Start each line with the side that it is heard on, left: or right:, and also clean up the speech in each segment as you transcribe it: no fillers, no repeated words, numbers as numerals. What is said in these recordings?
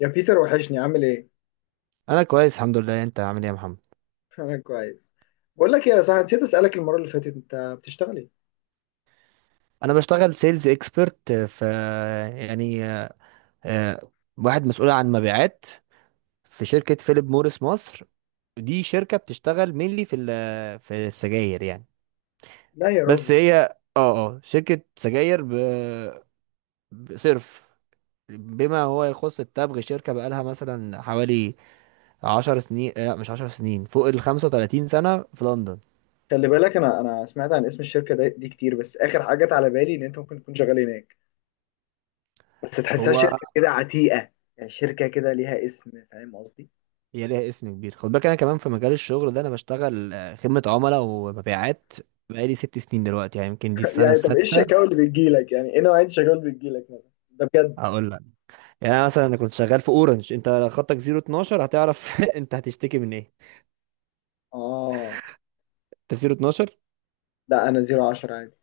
left: يا بيتر وحشني عامل ايه؟
right: انا كويس، الحمد لله. انت عامل ايه يا محمد؟
left: انا كويس. بقول لك ايه يا صاحبي، نسيت اسالك المره اللي فاتت، انت بتشتغل ايه؟
right: انا بشتغل سيلز اكسبرت في، يعني آه، واحد مسؤول عن مبيعات في شركة فيليب موريس مصر. دي شركة بتشتغل مينلي في في السجاير، يعني.
left: لا يا
right: بس
left: راجل.
right: هي، اه شركة سجاير، بصرف بما هو يخص التبغ. شركة بقالها مثلا حوالي 10 سنين، لا مش 10 سنين، فوق ال 35 سنة في لندن.
left: خلي بالك انا سمعت عن اسم الشركه دي كتير، بس اخر حاجه جت على بالي ان انت ممكن تكون شغال هناك. بس تحسها
right: هو
left: شركه كده عتيقه، يعني شركه كده ليها اسم، فاهم قصدي؟
right: هي ليها اسم كبير. خد بالك، انا كمان في مجال الشغل ده انا بشتغل، خدمة عملاء ومبيعات، بقالي 6 سنين دلوقتي، يعني يمكن دي السنة
left: يعني طب ايه
right: السادسة.
left: الشكاوى اللي بتجيلك؟ يعني ايه نوعيه الشكاوى اللي بتجيلك مثلا؟ ده بجد.
right: هقول لك. يعني أنا مثلا كنت شغال في اورنج. انت خطك 012 هتعرف انت هتشتكي من ايه؟
left: اه.
right: انت 012.
left: لا، انا زيرو عشرة عادي.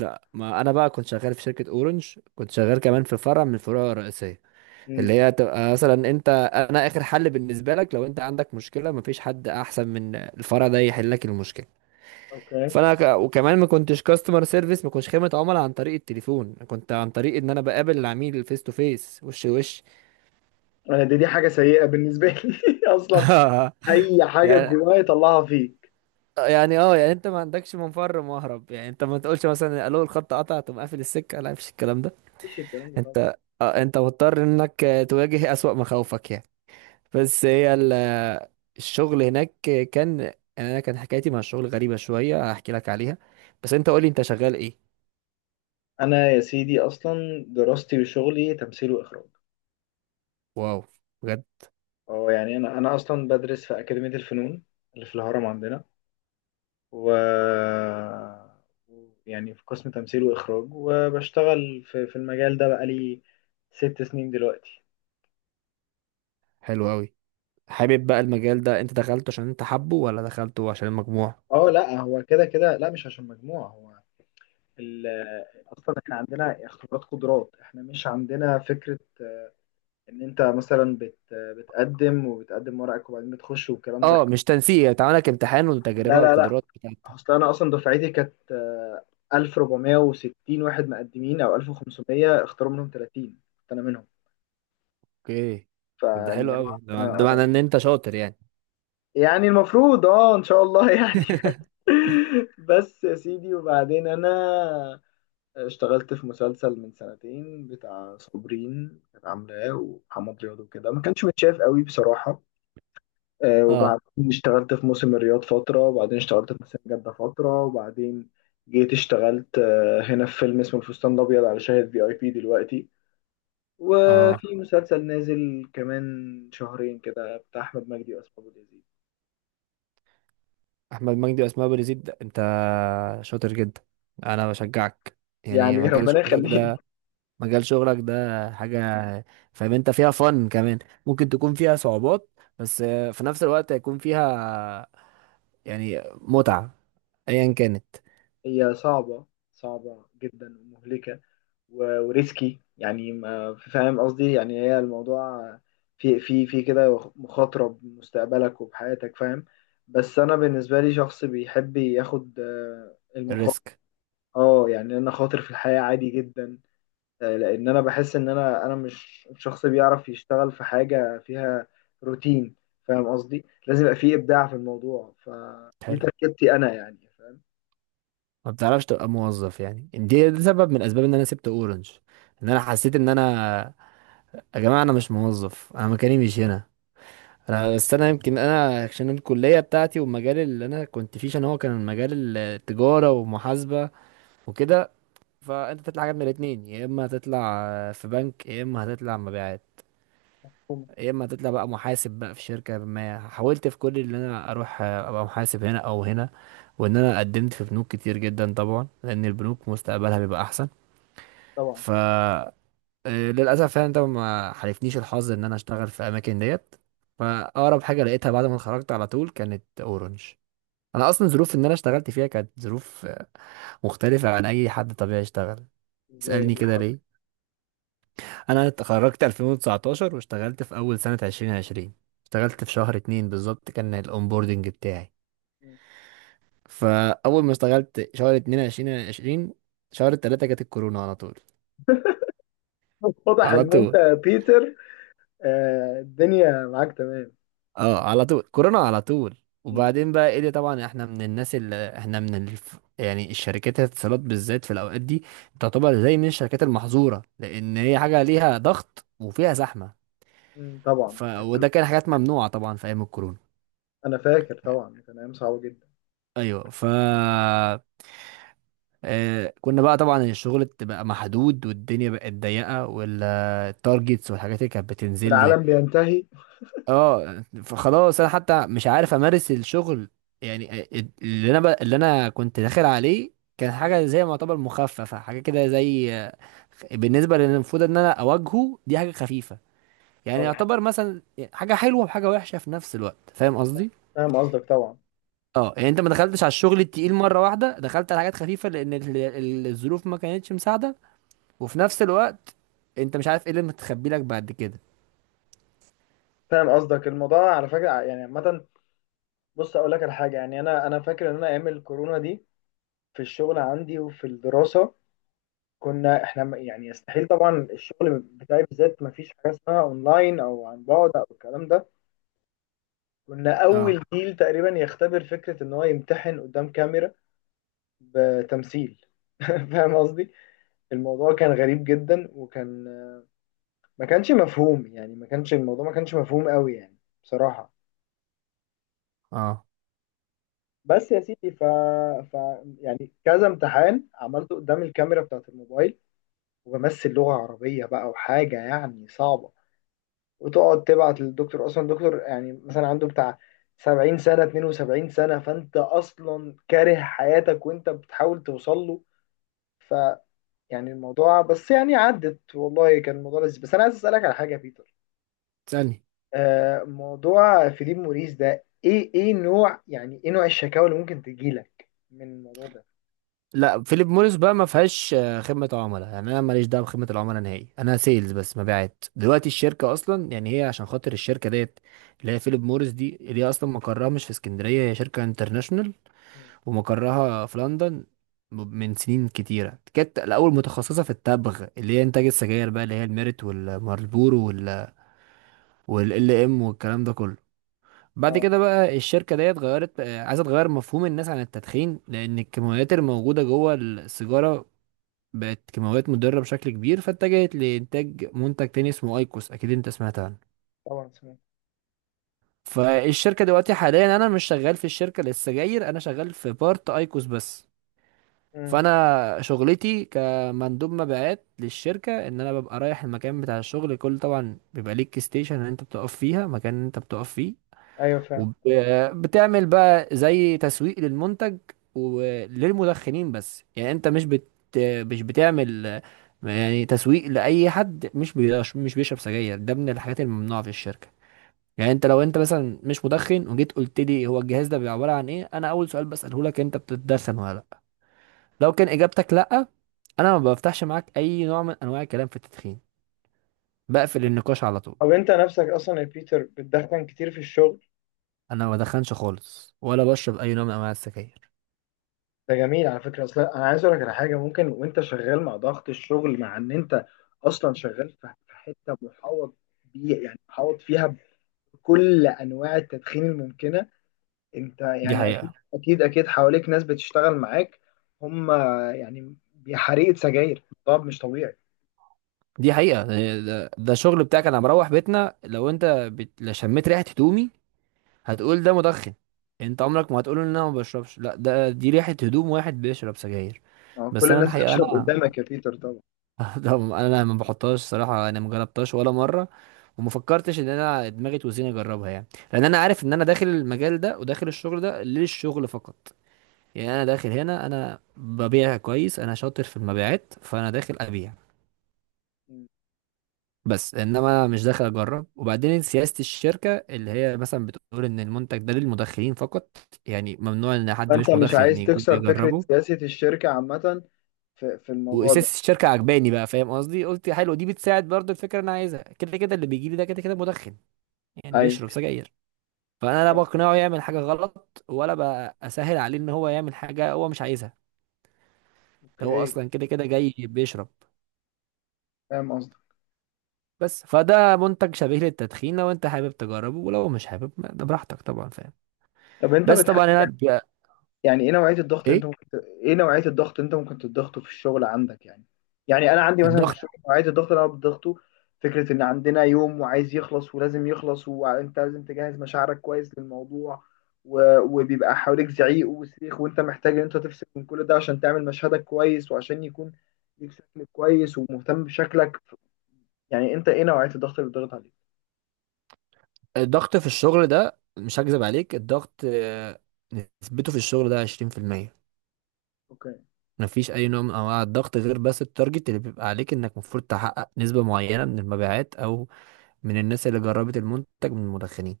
right: لا، ما انا بقى كنت شغال في شركة اورنج، كنت شغال كمان في فرع من الفروع الرئيسية
left: امم.
right: اللي هي تبقى مثلا. انا اخر حل بالنسبة لك، لو انت عندك مشكلة مفيش حد احسن من الفرع ده يحل لك المشكلة.
left: اوكي.
right: وكمان ما كنتش كاستمر سيرفيس، ما كنتش خدمه عملاء عن طريق التليفون، أنا كنت عن طريق ان انا بقابل العميل فيس تو فيس، وش لوش.
left: انا دي حاجه سيئه بالنسبه لي اصلا. اي حاجه
right: يعني
left: جوايا يطلعها فيك.
right: يعني انت ما عندكش منفر مهرب، يعني انت ما تقولش مثلا الو الخط قطع تقوم قافل السكه، لا مفيش الكلام ده.
left: مفيش الكلام ده طبعا.
right: انت انت مضطر انك، تواجه اسوأ مخاوفك يعني. بس هي ال... آه، الشغل هناك كان، يعني، انا كان حكايتي مع الشغل غريبه شويه، هحكي لك عليها. بس انت قولي، انت شغال ايه؟
left: انا يا سيدي اصلا دراستي وشغلي تمثيل واخراج.
right: واو، بجد.
left: اه يعني انا اصلا بدرس في اكاديميه الفنون اللي في الهرم عندنا، و يعني في قسم تمثيل واخراج، وبشتغل في المجال ده بقالي 6 سنين دلوقتي.
right: حلو قوي. حابب بقى المجال ده انت دخلته عشان انت حابه ولا دخلته عشان المجموع؟
left: اه لا، هو كده كده لا مش عشان مجموعه، هو ال... اصلا احنا عندنا اختبارات قدرات، احنا مش عندنا فكره ان انت مثلا بتقدم وبتقدم ورقك وبعدين بتخش والكلام ده.
right: اه مش تنسيق، يعني تعمل لك امتحان
left: لا
right: وتجربة
left: لا لا.
right: وقدرات بتاعتك.
left: اصل انا اصلا دفعتي كانت 1460 واحد مقدمين او 1500، اختاروا منهم 30، كنت انا منهم.
right: اوكي. طب ده حلو
left: فالموضوع
right: قوي، ده
left: انا
right: ده معناه ان انت شاطر يعني.
left: يعني المفروض اه ان شاء الله يعني. بس يا سيدي، وبعدين انا اشتغلت في مسلسل من سنتين بتاع صابرين كانت عاملاه ومحمد رياض وكده، ما كانش متشاف قوي بصراحة.
right: اه،
left: وبعدين اشتغلت في موسم الرياض فترة، وبعدين اشتغلت في موسم جدة فترة، وبعدين جيت اشتغلت هنا في فيلم اسمه الفستان الأبيض على شاهد في اي بي دلوقتي،
right: اه.
left: وفي مسلسل نازل كمان شهرين كده بتاع أحمد مجدي وأسماء أبو اليزيد.
right: احمد مجدي واسماء ابو يزيد؟ ده انت شاطر جدا، انا بشجعك. يعني
left: يعني
right: مجال
left: ربنا
right: شغلك
left: يخليني.
right: ده، مجال شغلك ده حاجه فاهم انت فيها فن كمان. ممكن تكون فيها صعوبات، بس في نفس الوقت هيكون فيها يعني متعه ايا كانت.
left: هي صعبة، صعبة جدا ومهلكة. وريسكي يعني، ما فاهم قصدي؟ يعني هي الموضوع في كده مخاطرة بمستقبلك وبحياتك، فاهم. بس انا بالنسبة لي شخص بيحب ياخد المخاطر.
right: الريسك.
left: اه يعني انا خاطر في الحياة عادي جدا. لان انا بحس ان انا مش شخص بيعرف يشتغل في حاجة فيها روتين. فاهم قصدي؟ لازم يبقى فيه ابداع في الموضوع، فدي
right: حلو.
left: تركيبتي انا يعني.
right: ما بتعرفش تبقى موظف، يعني ده سبب من اسباب ان انا سبت اورنج. ان انا حسيت ان انا، يا جماعه انا مش موظف، انا مكاني مش هنا. انا، بس انا يمكن انا عشان الكليه بتاعتي، والمجال اللي انا كنت فيه عشان هو كان مجال التجاره ومحاسبه وكده. فانت تطلع حاجه من الاتنين، يا اما هتطلع في بنك، يا اما هتطلع مبيعات،
left: فاهم
right: يا اما هتطلع بقى محاسب بقى في شركه. ما حاولت في كل اللي انا اروح ابقى محاسب هنا او هنا، وان انا قدمت في بنوك كتير جدا طبعا لان البنوك مستقبلها بيبقى احسن.
left: طبعا.
right: ف آه، للاسف يعني ده ما حالفنيش الحظ ان انا اشتغل في اماكن ديت. فاقرب حاجه لقيتها بعد ما اتخرجت على طول كانت اورنج. انا اصلا ظروف ان انا اشتغلت فيها كانت ظروف، مختلفه عن اي حد طبيعي اشتغل.
left: ازاي، إيه
right: اسالني
left: اللي
right: كده
left: حصل؟
right: ليه. انا اتخرجت 2019، واشتغلت في اول سنه 2020. اشتغلت في شهر 2 بالظبط كان الاونبوردنج بتاعي. فاول ما اشتغلت شهر 2 2020، شهر 3 جت الكورونا على طول.
left: واضح
right: على
left: ان انت
right: طول.
left: يا بيتر الدنيا معاك تمام.
right: اه على طول كورونا على طول.
left: مم.
right: وبعدين بقى ايه ده، طبعا احنا من الناس اللي احنا يعني الشركات الاتصالات بالذات في الاوقات دي تعتبر زي من الشركات المحظوره، لان هي حاجه ليها ضغط وفيها زحمه.
left: مم، طبعا.
right: وده كان حاجات ممنوعه طبعا في ايام الكورونا.
left: انا فاكر طبعا، كان ايام صعبه جدا.
right: ايوه. ف آه كنا بقى طبعا الشغل بقى محدود، والدنيا بقت ضيقه، والتارجتس والحاجات اللي كانت بتنزل لي.
left: والعالم بينتهي.
right: اه فخلاص انا حتى مش عارف امارس الشغل. يعني اللي انا كنت داخل عليه كان حاجه
left: مم،
right: زي ما يعتبر مخففه، حاجه كده زي، بالنسبه للي المفروض ان انا اواجهه دي حاجه خفيفه. يعني
left: طبعا.
right: يعتبر مثلا حاجه حلوه وحاجه وحشه في نفس الوقت، فاهم قصدي.
left: فاهم قصدك طبعا.
right: اه يعني انت ما دخلتش على الشغل التقيل مره واحده، دخلت على حاجات خفيفه، لان الظروف ما كانتش مساعده. وفي نفس الوقت انت مش عارف ايه اللي متخبي لك بعد كده.
left: فاهم قصدك، الموضوع على فكره يعني عامه. بص اقول لك على حاجه، يعني انا فاكر ان انا ايام الكورونا دي في الشغل عندي وفي الدراسه، كنا احنا يعني يستحيل، طبعا الشغل بتاعي بالذات ما فيش حاجه اسمها اونلاين او عن بعد او الكلام ده. كنا
right: اه،
left: اول جيل تقريبا يختبر فكره ان هو يمتحن قدام كاميرا بتمثيل. فاهم قصدي. الموضوع كان غريب جدا، وكان ما كانش مفهوم، يعني ما كانش الموضوع ما كانش مفهوم قوي يعني، بصراحة.
right: اه.
left: بس يا سيدي ف يعني كذا امتحان عملته قدام الكاميرا بتاعت الموبايل، وبمثل لغة عربية بقى، وحاجة يعني صعبة، وتقعد تبعت للدكتور، أصلا الدكتور يعني مثلا عنده بتاع 70 سنة، 72 سنة، فأنت أصلا كاره حياتك وأنت بتحاول توصل له. ف يعني الموضوع، بس يعني عدت، والله كان الموضوع لذيذ. بس أنا عايز أسألك على حاجة يا بيتر.
right: تسألني؟
left: موضوع فيليب موريس ده ايه، ايه نوع، يعني ايه نوع الشكاوى اللي ممكن تجيلك من الموضوع ده؟
right: لا فيليب موريس بقى ما فيهاش، خدمة عملاء. يعني انا ماليش دعوة بخدمة العملاء نهائي، انا سيلز بس، مبيعات. دلوقتي الشركة اصلا، يعني هي عشان خاطر الشركة ديت اللي هي فيليب موريس دي، اللي هي اصلا مقرها مش في اسكندرية، هي شركة انترناشونال
left: مم.
right: ومقرها في لندن. من سنين كتيرة كانت الأول متخصصة في التبغ، اللي هي إنتاج السجاير بقى، اللي هي الميريت والمارلبورو والال ام والكلام ده كله. بعد
left: اه
right: كده بقى الشركة ديت غيرت، عايزة تغير مفهوم الناس عن التدخين، لأن الكيماويات الموجودة جوه السيجارة بقت كيماويات مضرة بشكل كبير، فاتجهت لإنتاج منتج تاني اسمه أيكوس، أكيد أنت سمعت عنه.
left: طبعا سمعت.
right: فالشركة دلوقتي حاليا، أنا مش شغال في الشركة للسجاير، أنا شغال في بارت أيكوس بس.
left: مم.
right: فأنا شغلتي كمندوب مبيعات للشركة، إن أنا ببقى رايح المكان بتاع الشغل. كل، طبعا بيبقى ليك ستيشن إن أنت بتقف فيها، مكان إن أنت بتقف فيه،
left: ايوه فاهم.
right: وبتعمل بقى زي تسويق للمنتج وللمدخنين. بس يعني انت مش بتعمل، يعني تسويق لأي حد مش بيشرب سجاير، ده من الحاجات الممنوعة في الشركة. يعني انت لو انت مثلا مش مدخن، وجيت قلت لي هو الجهاز ده بيبقى عبارة عن ايه، انا اول سؤال بسأله لك، انت بتتدخن ولا لا. لو كان اجابتك لا، انا ما بفتحش معاك اي نوع من انواع الكلام في التدخين، بقفل النقاش على طول.
left: طب انت نفسك اصلا يا بيتر بتدخن كتير في الشغل؟
right: انا ما بدخنش خالص، ولا بشرب اي نوع من انواع السجاير.
left: ده جميل على فكره. اصلا انا عايز اقول لك على حاجه، ممكن وانت شغال مع ضغط الشغل، مع ان انت اصلا شغال في حته محوط بيه، يعني محوط فيها بكل انواع التدخين الممكنه. انت
right: دي
left: يعني اكيد
right: حقيقة.
left: اكيد اكيد حواليك ناس بتشتغل معاك. هم يعني حريقة سجاير، طب مش طبيعي.
right: دي حقيقة يعني ده الشغل بتاعك. انا مروح بيتنا لو انت لو شميت ريحة هدومي هتقول ده مدخن. انت عمرك ما هتقول ان انا ما بشربش، لا ده دي ريحة هدوم واحد بيشرب سجاير.
left: ما هو
right: بس
left: كل
right: انا
left: الناس
right: الحقيقة،
left: بتشرب
right: انا
left: قدامك يا بيتر طبعا.
right: ده انا ما بحطهاش صراحة، انا ما جربتهاش ولا مرة، وما فكرتش ان انا دماغي توزيني اجربها يعني. لان انا عارف ان انا داخل المجال ده وداخل الشغل ده للشغل فقط. يعني انا داخل هنا انا ببيع كويس، انا شاطر في المبيعات، فانا داخل ابيع
left: مم.
right: بس، انما مش داخل اجرب. وبعدين سياسة الشركة اللي هي مثلا بتقول ان المنتج ده للمدخنين فقط، يعني ممنوع ان حد
left: فانت
right: مش
left: مش
right: مدخن
left: عايز
right: يكون
left: تكسر فكرة
right: بيجربه.
left: سياسة الشركة عامة في الموضوع ده.
right: واساس الشركة عجباني بقى، فاهم قصدي، قلت حلو دي بتساعد برضو الفكرة اللي انا عايزها، كده كده اللي بيجي لي ده كده كده مدخن، يعني
left: ايوه.
right: بيشرب سجاير. فانا لا بقنعه يعمل حاجة غلط، ولا بسهل عليه ان هو يعمل حاجة هو مش عايزها. ده هو
left: اوكي.
right: اصلا كده كده جاي بيشرب
left: فاهم قصدك.
right: بس، فده منتج شبيه للتدخين، لو انت حابب تجربه ولو مش حابب ده براحتك طبعا، فاهم.
left: طب انت
right: بس
left: بتحس،
right: طبعا انا،
left: يعني ايه نوعية الضغط اللي
right: ايه
left: انت ممكن ايه نوعية الضغط اللي انت ممكن تضغطه في الشغل عندك يعني؟ يعني انا عندي مثلا في
right: الضغط
left: الشغل نوعية الضغط اللي انا بضغطه فكرة ان عندنا يوم وعايز يخلص ولازم يخلص، وانت لازم تجهز مشاعرك كويس للموضوع، وبيبقى حواليك زعيق وصريخ، وانت محتاج ان انت تفصل من كل ده عشان تعمل مشهدك كويس، وعشان يكون ليك شكل كويس ومهتم بشكلك. يعني انت ايه نوعية الضغط اللي بتضغط عليك؟
right: الضغط في الشغل ده، مش هكذب عليك، الضغط، نسبته في الشغل ده 20%.
left: اوكي.
right: مفيش اي نوع من انواع الضغط غير بس التارجت اللي بيبقى عليك، انك المفروض تحقق نسبة معينة من المبيعات، او من الناس اللي جربت المنتج من المدخنين.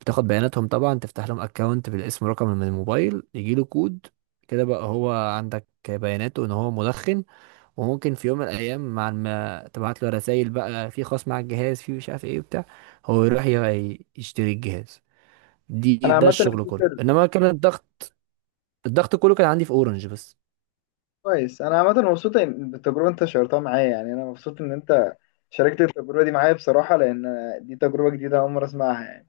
right: بتاخد بياناتهم طبعا، تفتح لهم اكونت بالاسم، رقم من الموبايل يجي له كود، كده بقى هو عندك بياناته ان هو مدخن. وممكن في يوم من الايام، مع ما تبعت له رسائل بقى في خاص مع الجهاز في مش عارف ايه بتاع، هو يروح يشتري الجهاز.
left: انا
right: دي ده
left: عامة
right: الشغل كله،
left: الفكرة.
right: انما كان الضغط، الضغط كله كان عندي في اورنج بس.
left: كويس. انا عامه مبسوط بالتجربه انت شاركتها معايا، يعني انا مبسوط ان انت شاركت التجربه دي معايا بصراحه، لان دي تجربه جديده اول مره اسمعها يعني.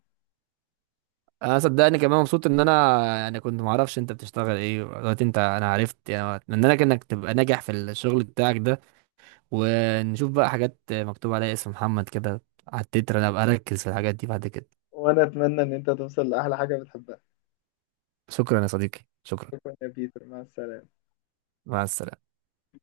right: انا صدقني كمان مبسوط ان انا يعني كنت ما اعرفش انت بتشتغل ايه دلوقتي. انا عرفت، يعني اتمنى لك انك تبقى ناجح في الشغل بتاعك ده. ونشوف بقى حاجات مكتوب عليها اسم محمد كده على التتر، انا ابقى اركز في الحاجات دي بعد كده.
left: وانا اتمنى ان انت توصل لاحلى حاجه بتحبها.
right: شكرا يا صديقي، شكرا.
left: شكرا يا بيتر، مع السلامه.
right: مع السلامة.